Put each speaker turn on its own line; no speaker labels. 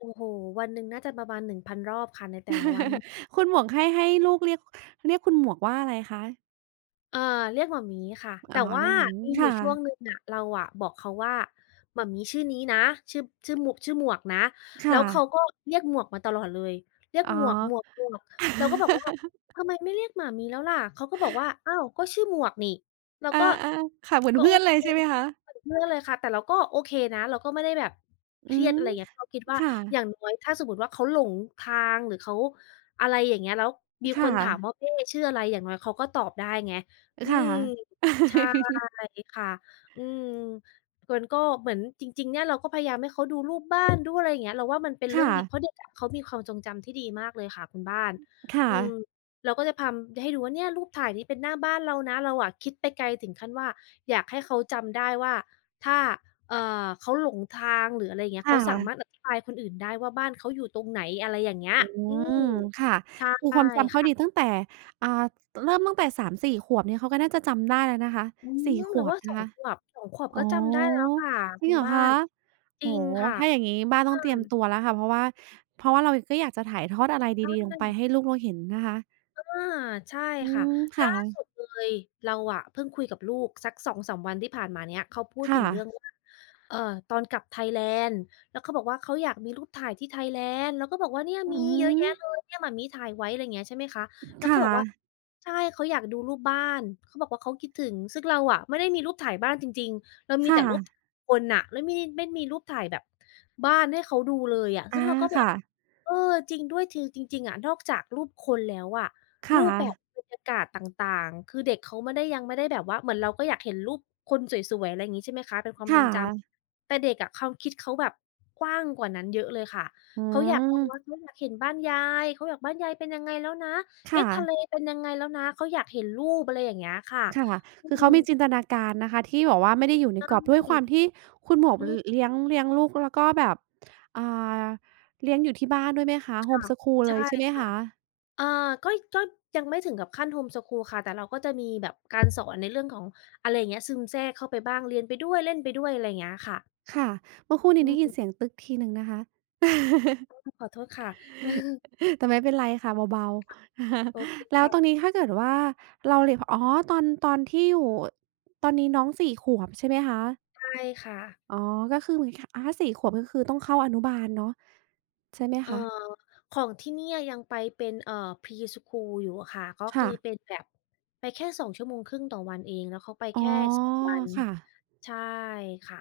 โอ้โฺฺฮ วันหนึ่งน่าจะประมาณ 1,000 รอบค่ะในแต่ละวัน
คุณหมวกให้ ให้ลูกเรียก เรียกคุณหมวกว่าอะไรคะ?
เออ เรียกหม่ามี๊ค่ะ
อ
แ
๋
ต่
อ
ว
เ
่
ร
า
ียกหม่ามี้
มีอ
ค
ยู่
่
ช่วง
ะ
หนึ่งอะ เราบอกเขาว่า หม่ามี๊ชื่อนี้นะ ชื่อ ชื่อหมว ชื่อหมวกนะ
ค
แล้
่
วเข
ะ
าก็เรียกหมวกมาตลอดเลย เรียก
อ๋อ
"หมวก หมวก หมวก" แล้วก็บอกว่า "ทำไมไม่เรียกหม่ามี๊แล้วล่ะ?" เขาก็บอกว่า "อ้าว ก็ชื่อหมวกนี่" เรา
อา
ก็
ๆ ค่ะ เหมือ
ก
น
็
เพ
โ
ื
อ
่อนเ
เ
ล
ค
ยใช่ไหมคะ?
เหมือนเพื่อนเลยค่ะ แต่เราก็โอเคนะ เราก็ไม่ได้แบบ
อ
เ
ื
ครียด อ
ม
ะไรอย่างเงี้ย เพราะคิดว่
ค
า
่
อย
ะ
่างน้อยถ้าสมมุติว่าเขาหลงทางหรือเขา อะไรอย่างเงี้ย แล้วมี
ค
ค
่
นถาม
ะ
ว่า "แม่ชื่ออะไร?" อย่างน้อยเขาก็ตอบได้ไง อื
ค่ะ
ม ใช่ ค่ะ อืม เฟิร์นก็ เหมือนจริง ๆ เนี่ย เราก็พยายามให้เขาดูรูปบ้าน ดูอะไรอย่างเงี้ย เราว่ามันเป็นเ
ค
รื่
่
องดี
ะ
เพราะเด็ก อะเขามีความทรงจำที่ดีมากเลยค่ะคุณบ้าน
ค่
อืม
ะ
เราก็จะทำให้ให้ดูว่า "เนี่ย รูปถ่ายนี้เป็นหน้าบ้านเรานะ" เราอะคิดไปไกลถึงขั้นว่า อยากให้เขาจำได้ว่า ถ้า เอ่อ เขาหลงทาง หรืออะไรอย่างเงี้
ค
ย เ
่
ขาสา
ะ
มารถอธิบายคนอื่นได้ว่า บ้านเขาอยู่ตรงไหน อะไรอย่างเงี้ย
อื
อื
ม
ม
ค่ะ
ใช่
คือความจำเข
ค
า
่ะ
ดีตั้งแต่ อา ต เริ่มตั้งแต่ 3-4 ขวบเนี่ย เขาก็น่าจะจำได้แล้วนะคะ
อืม
4 ข
เรา
ว
ว
บ
่า
น
ส
ะ
อ
ค
ง
ะ
ขวบ 2 ขวบ
อ๋อ
ก็จำได้แล้วค่ะ
จ
ค
ริ
ุ
งเ
ณ
หรอ
บ้า
คะ
น จ
โอ
ร
้
ิง
โฮ
ค่ะ
ถ้าอย่างงี
อ
้บ้านต้อง
ื
เตรียมต
ม
ัวแล้วค่ะ เพราะว่า เพราะว่าเราก็อยากจะถ่ายทอดอะไรด
ใช
ี ๆ ลงไป
่
ให้ลูกเราเห็นนะคะ
อา ใช่
อื
ค่ะ
ม ค
ล
่
่าส
ะ
ุดเลย เราอะเพิ่งคุยกับลูกสัก 2-3 วันที่ผ่านมาเนี่ย เขาพูด
ค
ถ
่
ึงเรื่อ
ะ
งว่า เออ ตอนกลับไทยแลนด์ แล้วเขาบอกว่า "เขาอยากมีรูปถ่ายที่ไทยแลนด์" เราก็บอกว่า "เนี่ย
อื
มีเยอะแยะ
ม
เลย เนี่ยหม่ามี๊ถ่ายไว้" อะไรอย่างเงี้ยใช่ไหมคะ แล้
ค
วเข
่
าบอกว่า
ะ
ใช่ เขาอยากดูรูปบ้าน เขาบอกว่าเขาคิดถึง ซึ่งเราอะไม่ได้มีรูปถ่ายบ้านจริง ๆ เราม
ค
ี
่
แต่รูป
ะ
คนน่ะ แล้วไม่มี ไม่มีรูปถ่ายแบบ บ้านให้เขาดูเลยอะ
อ
ซ
า
ึ่งเราก็
ค
แบ
่
บ
ะ
"เออ จริงด้วย" คือ จริง ๆ อะ นอกจากรูปคนแล้วอะ
ค
ร
่
ูปแบบ
ะ
บรรยากาศต่าง ๆ คือเด็กเขาไม่ได้ ยังไม่ได้แบบว่า เหมือนเราก็อยากเห็นรูปคนสวย ๆ อะไรอย่างงี้ ใช่ไหมคะ เป็นควา
ค
มท
่
รงจ
ะ
ำ แต่เด็กอะความคิดเขาแบบกว้างกว่านั้นเยอะเลยค่ะ
อื
เขาอยาก
ม
[unintelligible] อยากเห็นบ้านยาย เขาอยาก "บ้านยายเป็นยังไงแล้วนะ?
ค
เอ๊
่
ะ ทะเ
ะ
ลเป็นยังไงแล้วนะ?" เขาอยากเห็นรูป อะไรอย่างเงี้ยค่ะ
ค่ะ
อื
คือเขามี
ม
จินตนา การนะคะที่แบบว่าไม่ได้อยู่
ใ
ใน
ช่
กรอบ ด้วยความที่คุณหมวก
อื
ล
ม
เลี้ยง เลี้ยงลูก แล้วก็แบบ อา เลี้ยงอยู่ที่บ้านด้วยไหมคะ
ค่ะ
home school
ใช
เลย
่
ใช่ไหม
ค
ค
่ะ
ะ?
เออ ก็ ก็ ยังไม่ถึงกับขั้น home school ค่ะ แต่เราก็จะมีแบบการสอน ในเรื่องของ อะไรอย่างเงี้ย ซึมแทรกเข้าไปบ้าง เรียนไปด้วย เล่นไปด้วย อะไรอย่างเงี้ยค่ะ
ค่ะ เมื่อครู่นี
อ
้ได
ื
้ยิน
ม
เสียง ทีหนึ่งนะคะ
ขอโทษค่ะ
แต่ไม่เป็นไรค่ะ เบา
ค่ะ
ๆ
โอเค
แล
ค
้ว
่
ตอน
ะ
นี้ถ้าเกิดว่าเรา เร พ อ๋อ ตอน ตอนที่อยู่ ตอนนี้น้อง 4 ขวบใช่ไหมคะ?
ใช่ค่ะ
อ๋อ ก็คือเหมือนกับ อา 4 ขวบ ก็คือต้องเข้าอนุบาลเนาะ ใช่ไหม
เออ
คะ?
ของที่เนี่ยยังไปเป็น เอ่อ pre school อยู่อะค่ะ ก็
ค
ค
่
ือ
ะ
เป็นแบบไปแค่ 2.5 ชั่วโมง ต่อวันเอง แล้วเขาไป
อ๋
แ
อ
ค่ 2 วัน
ค่ะ
ใช่ค่ะ